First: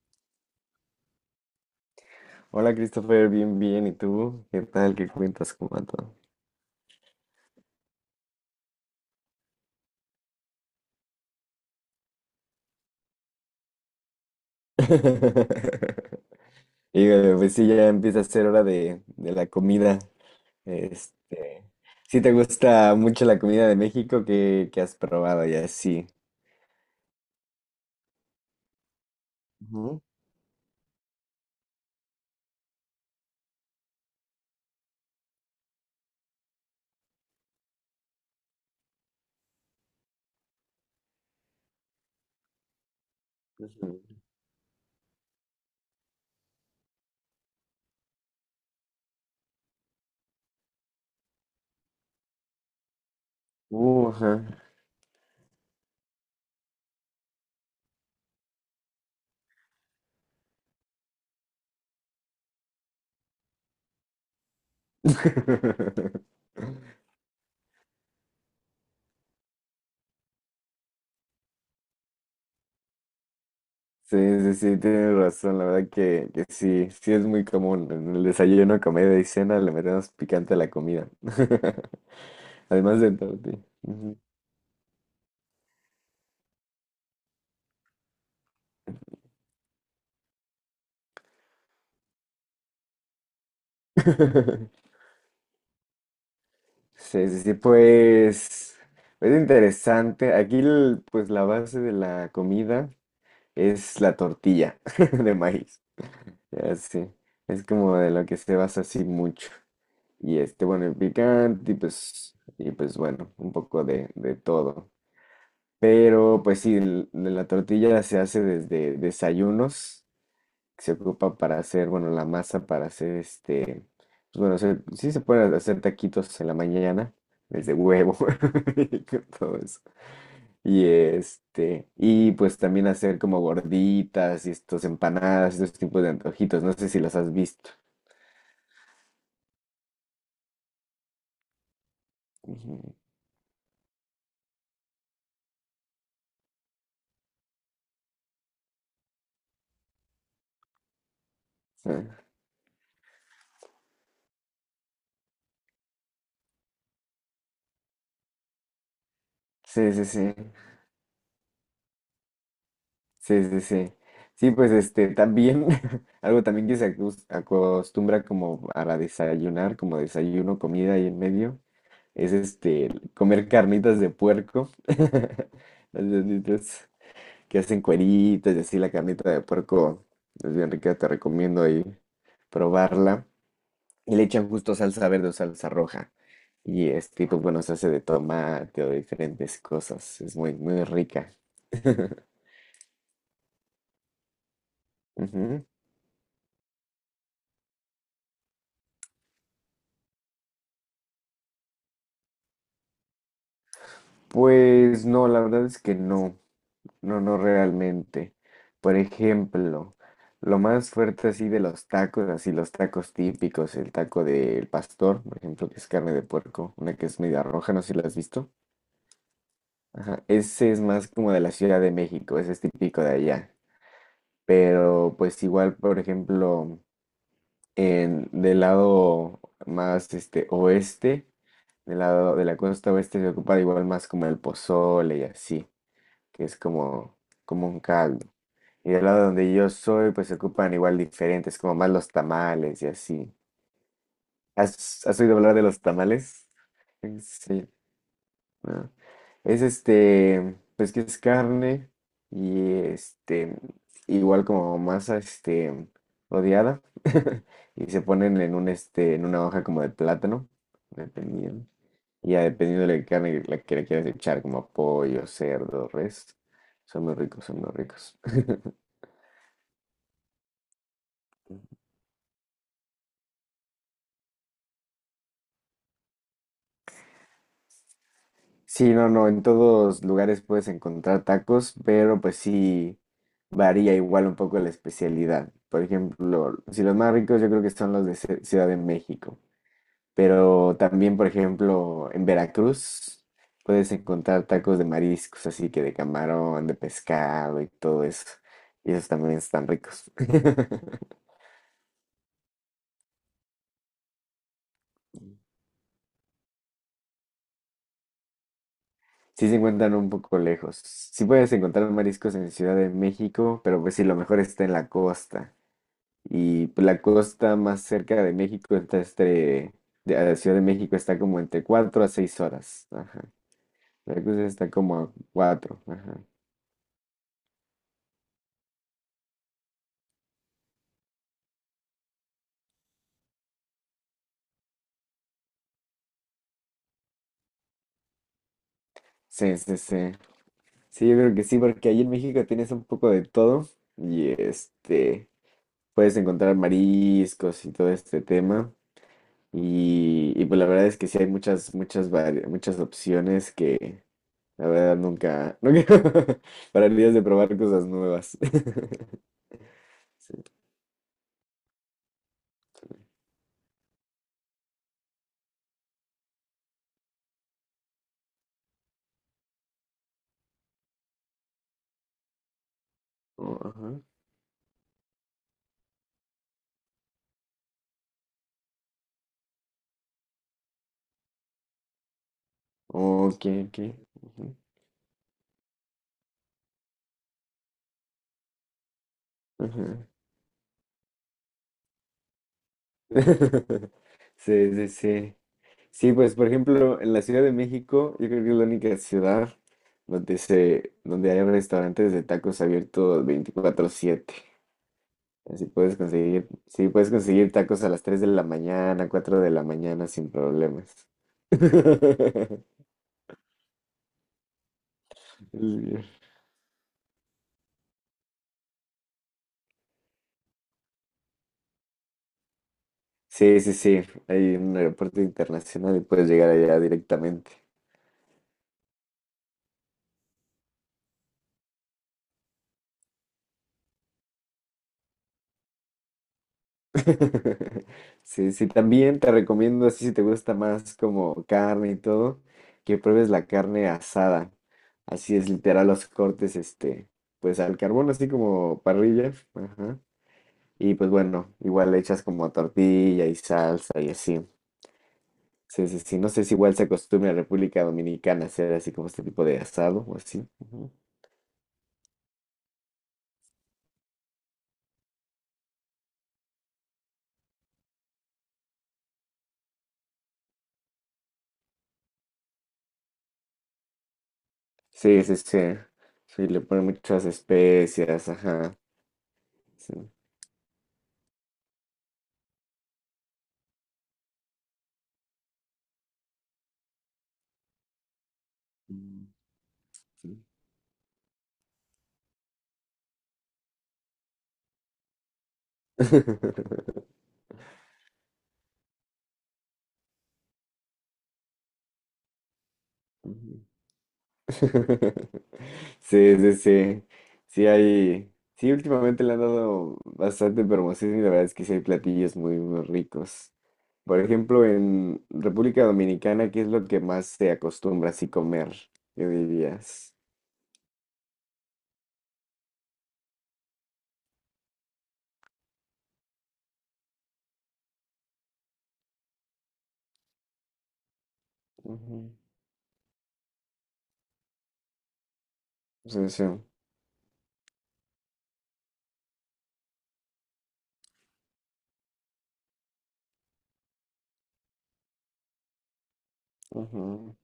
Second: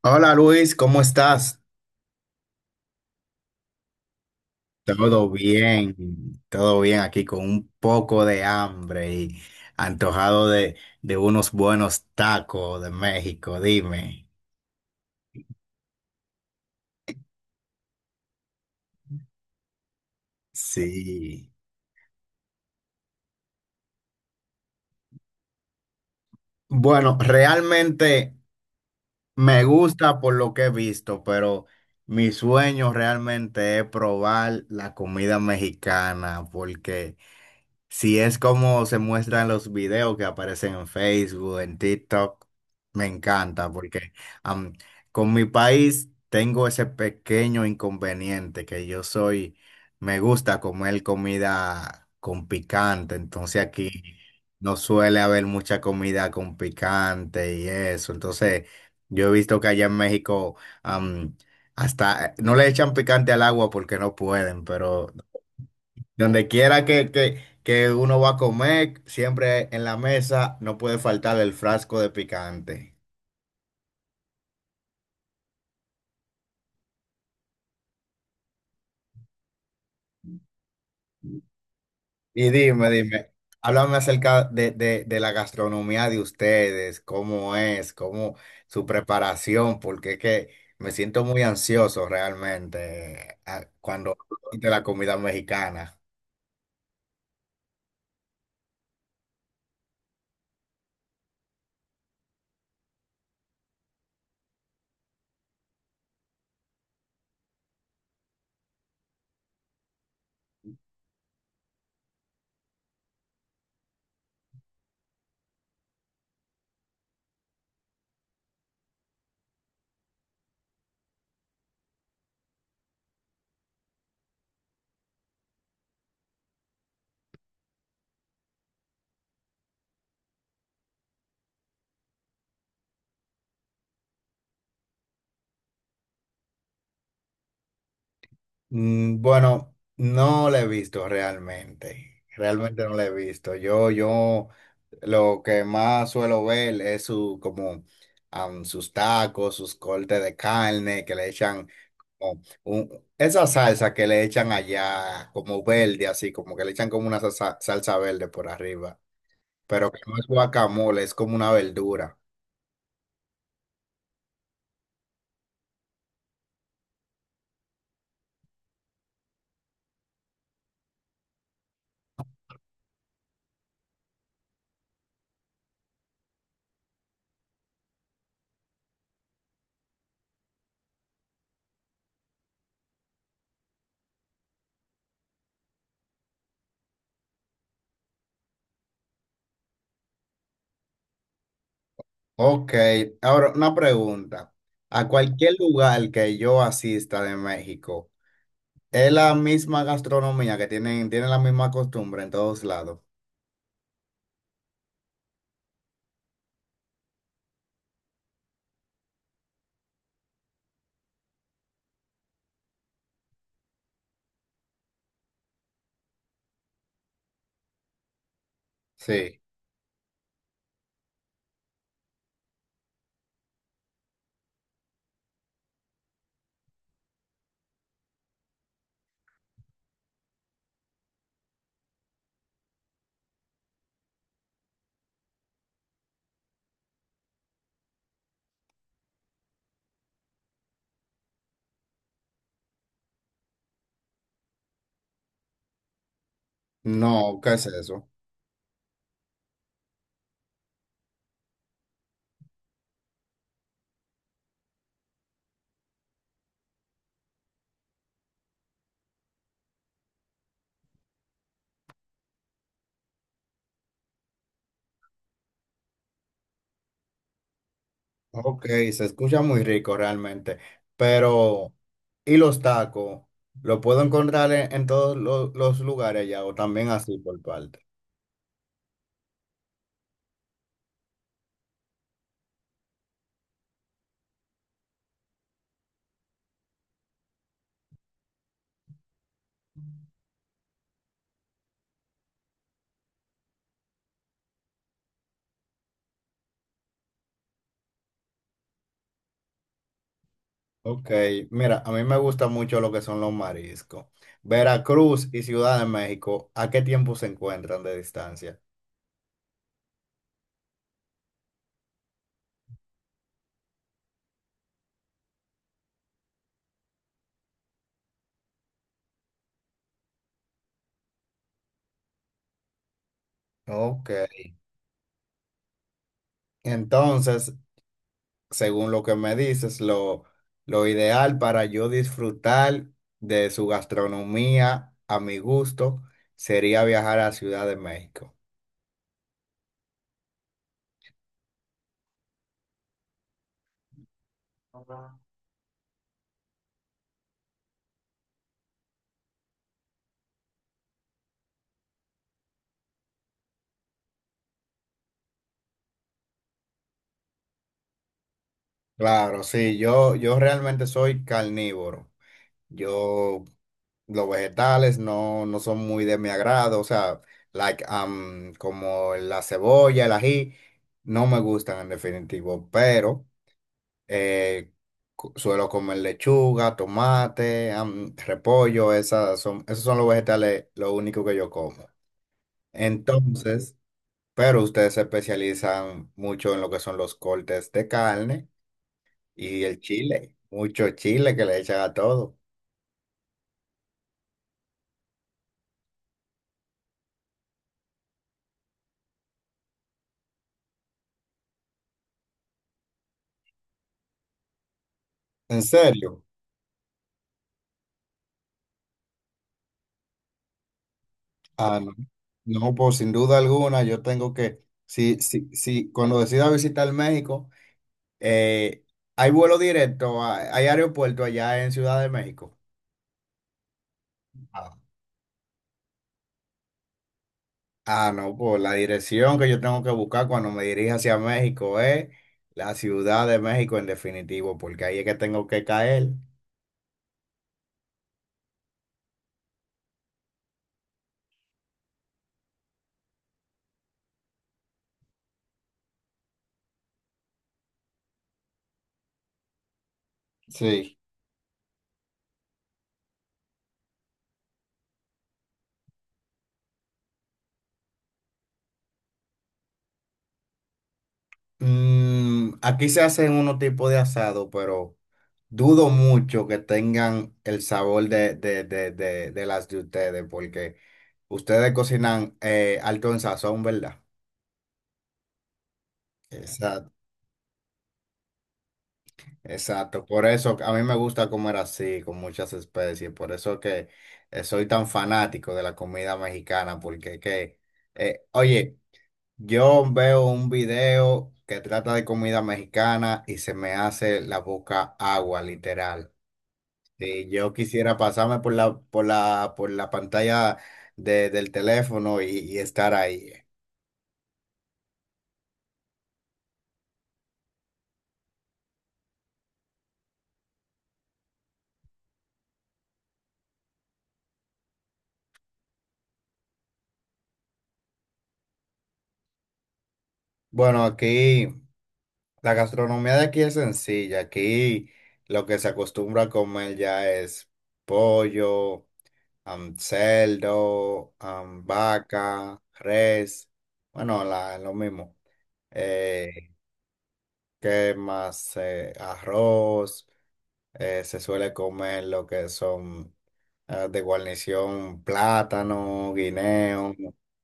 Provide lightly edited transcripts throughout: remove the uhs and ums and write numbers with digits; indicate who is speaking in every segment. Speaker 1: Hola Luis, ¿cómo estás?
Speaker 2: Hola Christopher, bien, bien. ¿Y tú? ¿Qué tal? ¿Qué
Speaker 1: Todo
Speaker 2: cuentas? ¿Cómo va
Speaker 1: bien,
Speaker 2: todo?
Speaker 1: todo bien aquí con un poco de hambre y antojado de unos buenos tacos de México, dime.
Speaker 2: Y pues sí, ya empieza a ser hora de la comida.
Speaker 1: Sí.
Speaker 2: Este, si te gusta mucho la comida de México, ¿qué has probado? Ya sí.
Speaker 1: Bueno, realmente me
Speaker 2: Ujú,
Speaker 1: gusta por lo que he visto, pero mi sueño realmente es probar la comida mexicana porque... Si es como se muestran los videos que aparecen en Facebook, en TikTok, me
Speaker 2: pues,
Speaker 1: encanta porque am, con mi país tengo ese pequeño inconveniente que yo soy, me gusta comer comida con picante, entonces aquí
Speaker 2: Ajá.
Speaker 1: no suele haber mucha comida con picante y eso, entonces yo he visto que allá en México am, hasta no le echan picante al agua porque no pueden, pero donde quiera que uno va a comer, siempre en la mesa no puede faltar el frasco de picante.
Speaker 2: Sí, sí, sí, tienes razón. La verdad que sí, sí es muy común. En el desayuno, comida y cena le metemos picante a la comida.
Speaker 1: Y dime,
Speaker 2: Además de
Speaker 1: dime,
Speaker 2: todo, sí.
Speaker 1: háblame
Speaker 2: Ujú.
Speaker 1: acerca de la gastronomía de ustedes, cómo es, cómo su preparación, porque es que me siento muy ansioso realmente cuando hablo de la comida mexicana.
Speaker 2: Sí, sí, sí, pues es interesante. Aquí, pues la base de la comida es la tortilla de maíz. Así, es como de lo que se basa así mucho. Y bueno, el picante y pues bueno, un poco de todo. Pero pues sí, de la tortilla se hace desde desayunos que se ocupa para hacer, bueno, la masa para hacer pues bueno, sí se pueden hacer taquitos en la mañana, desde huevo, y con todo eso. Y y pues también hacer como gorditas y estos empanadas, estos tipos de antojitos, no sé si los has visto.
Speaker 1: Mm, bueno, no la he visto realmente. Realmente no
Speaker 2: Ujú.
Speaker 1: la he visto. Yo lo que más suelo ver es su como sus tacos, sus cortes de carne que le echan
Speaker 2: Ah,
Speaker 1: esa salsa que le echan allá como verde, así como que le echan como una salsa, salsa verde por arriba, pero
Speaker 2: sí,
Speaker 1: que
Speaker 2: sí,
Speaker 1: no es
Speaker 2: sí,
Speaker 1: guacamole, es como una verdura.
Speaker 2: sí, sí, sí. Sí, pues también, algo también que se acostumbra como para desayunar, como desayuno, comida y en medio. Es comer carnitas de puerco. Las carnitas que hacen cueritas y así la carnita de puerco es bien rica, te recomiendo ahí probarla. Y le echan justo salsa verde o salsa roja. Y pues bueno, se hace de tomate o de diferentes cosas. Es muy, muy rica.
Speaker 1: Ok, ahora una pregunta. A cualquier
Speaker 2: Ujú.
Speaker 1: lugar que yo asista de México. Es la misma gastronomía que tienen, tienen la misma costumbre en todos lados.
Speaker 2: Pues no, la verdad es que no. No, no realmente. Por ejemplo, lo más fuerte así de los tacos, así los tacos típicos, el taco del pastor, por ejemplo, que es carne de puerco, una que es media roja, no sé si la has visto.
Speaker 1: Sí.
Speaker 2: Ajá, ese es más como de la Ciudad de México, ese es típico de allá. Pero pues igual, por ejemplo, del lado más oeste, del lado de la costa oeste se ocupa igual más como el pozole y así, que es como un caldo. Y del lado donde yo soy, pues se ocupan igual diferentes, como más los tamales y así. ¿Has oído hablar de los tamales?
Speaker 1: No, ¿qué es
Speaker 2: Sí,
Speaker 1: eso?
Speaker 2: ¿no? Es pues que es carne y igual como masa, odiada. Y se ponen en en una hoja como de plátano, dependiendo. Y ya dependiendo de la carne que le quieras echar, como pollo, cerdo, res. Son muy ricos, son muy ricos.
Speaker 1: Ok, se escucha muy rico realmente. Pero, ¿y los tacos? ¿Lo puedo encontrar en todos los lugares ya o también así por parte?
Speaker 2: Sí, no, no, en todos lugares puedes encontrar tacos, pero pues sí varía igual un poco la especialidad. Por ejemplo, si los más ricos yo creo que son los de Ciudad de México, pero también, por ejemplo, en Veracruz puedes encontrar tacos de mariscos, así que de camarón, de pescado y todo eso. Y esos también están ricos.
Speaker 1: Ok, mira, a mí me gusta mucho lo que son los mariscos. Veracruz y Ciudad de México, ¿a qué tiempo se encuentran de distancia?
Speaker 2: Sí se encuentran un poco lejos. Sí puedes encontrar mariscos en Ciudad de México, pero pues sí, lo mejor está en la costa. Y pues, la costa más cerca de México está de a la Ciudad de México está como entre 4 a 6 horas. Ajá.
Speaker 1: Ok.
Speaker 2: Veracruz está como a 4. Ajá.
Speaker 1: Entonces, según lo que me dices, lo ideal para yo disfrutar de su gastronomía a mi gusto sería viajar a Ciudad de México.
Speaker 2: Sí, sí, sí. Sí, yo creo que sí, porque ahí en México tienes un poco de todo y puedes encontrar mariscos y todo este tema. Y pues la verdad es que sí hay muchas, muchas, muchas opciones que la verdad nunca, nunca pararías de probar cosas nuevas.
Speaker 1: Claro, sí,
Speaker 2: Sí.
Speaker 1: yo realmente soy carnívoro. Yo, los vegetales no, no son muy de mi agrado, o sea, como la cebolla, el ají, no me gustan en definitivo, pero...
Speaker 2: Ajá.
Speaker 1: Eh, suelo comer lechuga, tomate, repollo, esos son los vegetales, lo único que yo como.
Speaker 2: Ok,
Speaker 1: Entonces,
Speaker 2: ok. Ujú,
Speaker 1: pero ustedes se especializan mucho en lo que son los cortes de carne y el
Speaker 2: ajá.
Speaker 1: chile, mucho chile que le echan a todo.
Speaker 2: Sí, sí, sí. Sí, pues por ejemplo, en la Ciudad de México, yo creo que es la única ciudad donde hay restaurantes de tacos abiertos 24/7.
Speaker 1: ¿En
Speaker 2: Así puedes
Speaker 1: serio?
Speaker 2: conseguir, sí, puedes conseguir tacos a las 3 de la mañana, 4 de la mañana sin problemas.
Speaker 1: Ah, no, no, pues sin duda alguna, yo tengo que, si cuando decida visitar México, eh, hay vuelo directo, hay hay aeropuerto allá en Ciudad de México.
Speaker 2: Sí, sí, sí. Hay
Speaker 1: Ah,
Speaker 2: un aeropuerto internacional y puedes llegar allá directamente.
Speaker 1: Ah, no, pues la dirección que yo tengo que buscar cuando me dirija hacia México es la Ciudad de México en definitivo, porque ahí es que tengo que caer.
Speaker 2: Sí, sí, también te recomiendo, así si te gusta más como carne y todo, que pruebes la carne asada. Así es, literal, los cortes, pues al carbón, así como parrilla. Ajá. Y
Speaker 1: Sí.
Speaker 2: pues bueno, igual le echas como tortilla y salsa y así. Sí, sí, sí. No sé si igual se acostumbra en República Dominicana hacer así como este tipo de asado o así. Ujú.
Speaker 1: Mm, aquí se hacen unos tipos de asado, pero dudo mucho que tengan el sabor de las de ustedes, porque ustedes cocinan alto en sazón, ¿verdad?
Speaker 2: Sí, sí, sí. Sí, le ponen
Speaker 1: Exacto.
Speaker 2: muchas especias, ajá. Sí.
Speaker 1: Exacto, por eso a mí me gusta comer así, con muchas especies, por eso que soy tan fanático de la comida mexicana, porque oye,
Speaker 2: Mm,
Speaker 1: yo veo
Speaker 2: sí.
Speaker 1: un video que trata de comida mexicana y se me hace la boca agua, literal. Si yo quisiera pasarme por la pantalla del teléfono y estar ahí.
Speaker 2: Ujú. Sí, sí, sí. Sí hay, sí, últimamente le han dado bastante promoción y la verdad es que sí hay platillos muy, muy ricos. Por ejemplo, en República Dominicana, ¿qué es lo que más se acostumbra así comer? ¿Qué dirías?
Speaker 1: Bueno, aquí. La gastronomía de aquí es sencilla. Aquí lo que se acostumbra a comer ya es pollo, cerdo,
Speaker 2: Ujú.
Speaker 1: vaca, res. Bueno, lo mismo.
Speaker 2: Sí, sí.
Speaker 1: Eh, ¿Qué más? Arroz. Eh, se suele comer lo que son de guarnición, plátano, guineo.
Speaker 2: Ujú.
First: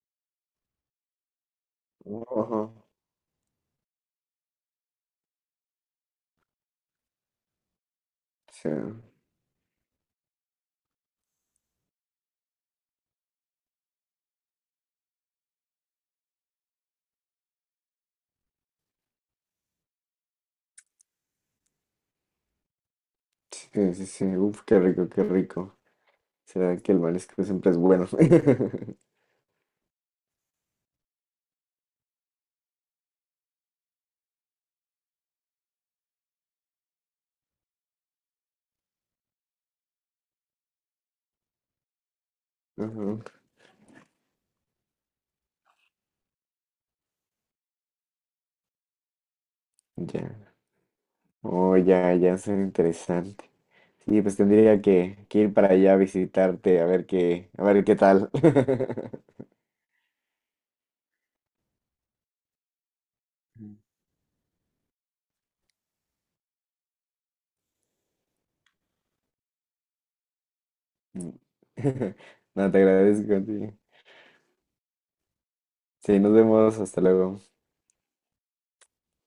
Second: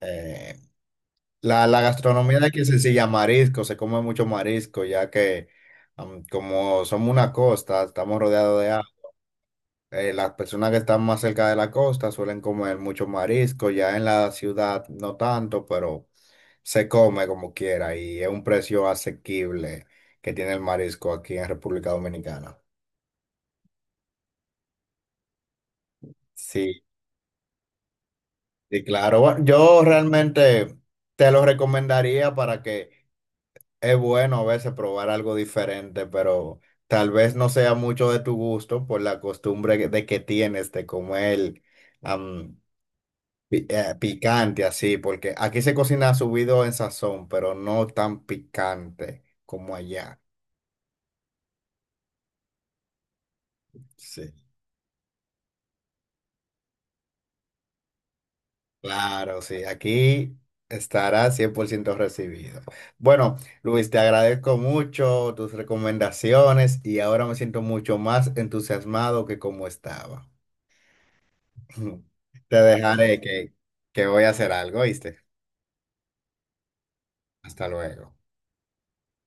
Speaker 1: Eh, la gastronomía de
Speaker 2: Ujú.
Speaker 1: aquí es sencilla, marisco, se come mucho marisco, ya que como somos una costa, estamos rodeados
Speaker 2: Sí,
Speaker 1: de agua. Eh, las personas que están más cerca de la costa suelen comer mucho marisco, ya en la ciudad no tanto, pero se come como quiera y es un precio asequible que tiene el marisco aquí en República Dominicana.
Speaker 2: sí, sí, sí. Uf, qué rico, qué rico. Será
Speaker 1: Sí,
Speaker 2: que el marisco siempre es bueno.
Speaker 1: sí, claro. Bueno, yo realmente te lo recomendaría para que es bueno a veces probar algo diferente, pero tal vez no sea mucho de tu gusto por la costumbre de que tienes de comer am,
Speaker 2: Ujú.
Speaker 1: picante así, porque aquí se cocina subido en sazón, pero no tan picante como allá.
Speaker 2: Ya. Oh, ya, ya, suena interesante. Sí,
Speaker 1: Sí.
Speaker 2: pues tendría que ir para allá a visitarte, a ver qué tal.
Speaker 1: Claro, sí, aquí estará 100% recibido. Bueno, Luis, te agradezco mucho tus recomendaciones y ahora me siento mucho más entusiasmado que como estaba.
Speaker 2: Mm.
Speaker 1: Te
Speaker 2: No, te
Speaker 1: dejaré
Speaker 2: agradezco, sí.
Speaker 1: que voy a hacer algo, ¿viste?
Speaker 2: Sí, nos vemos, hasta luego.
Speaker 1: Hasta luego.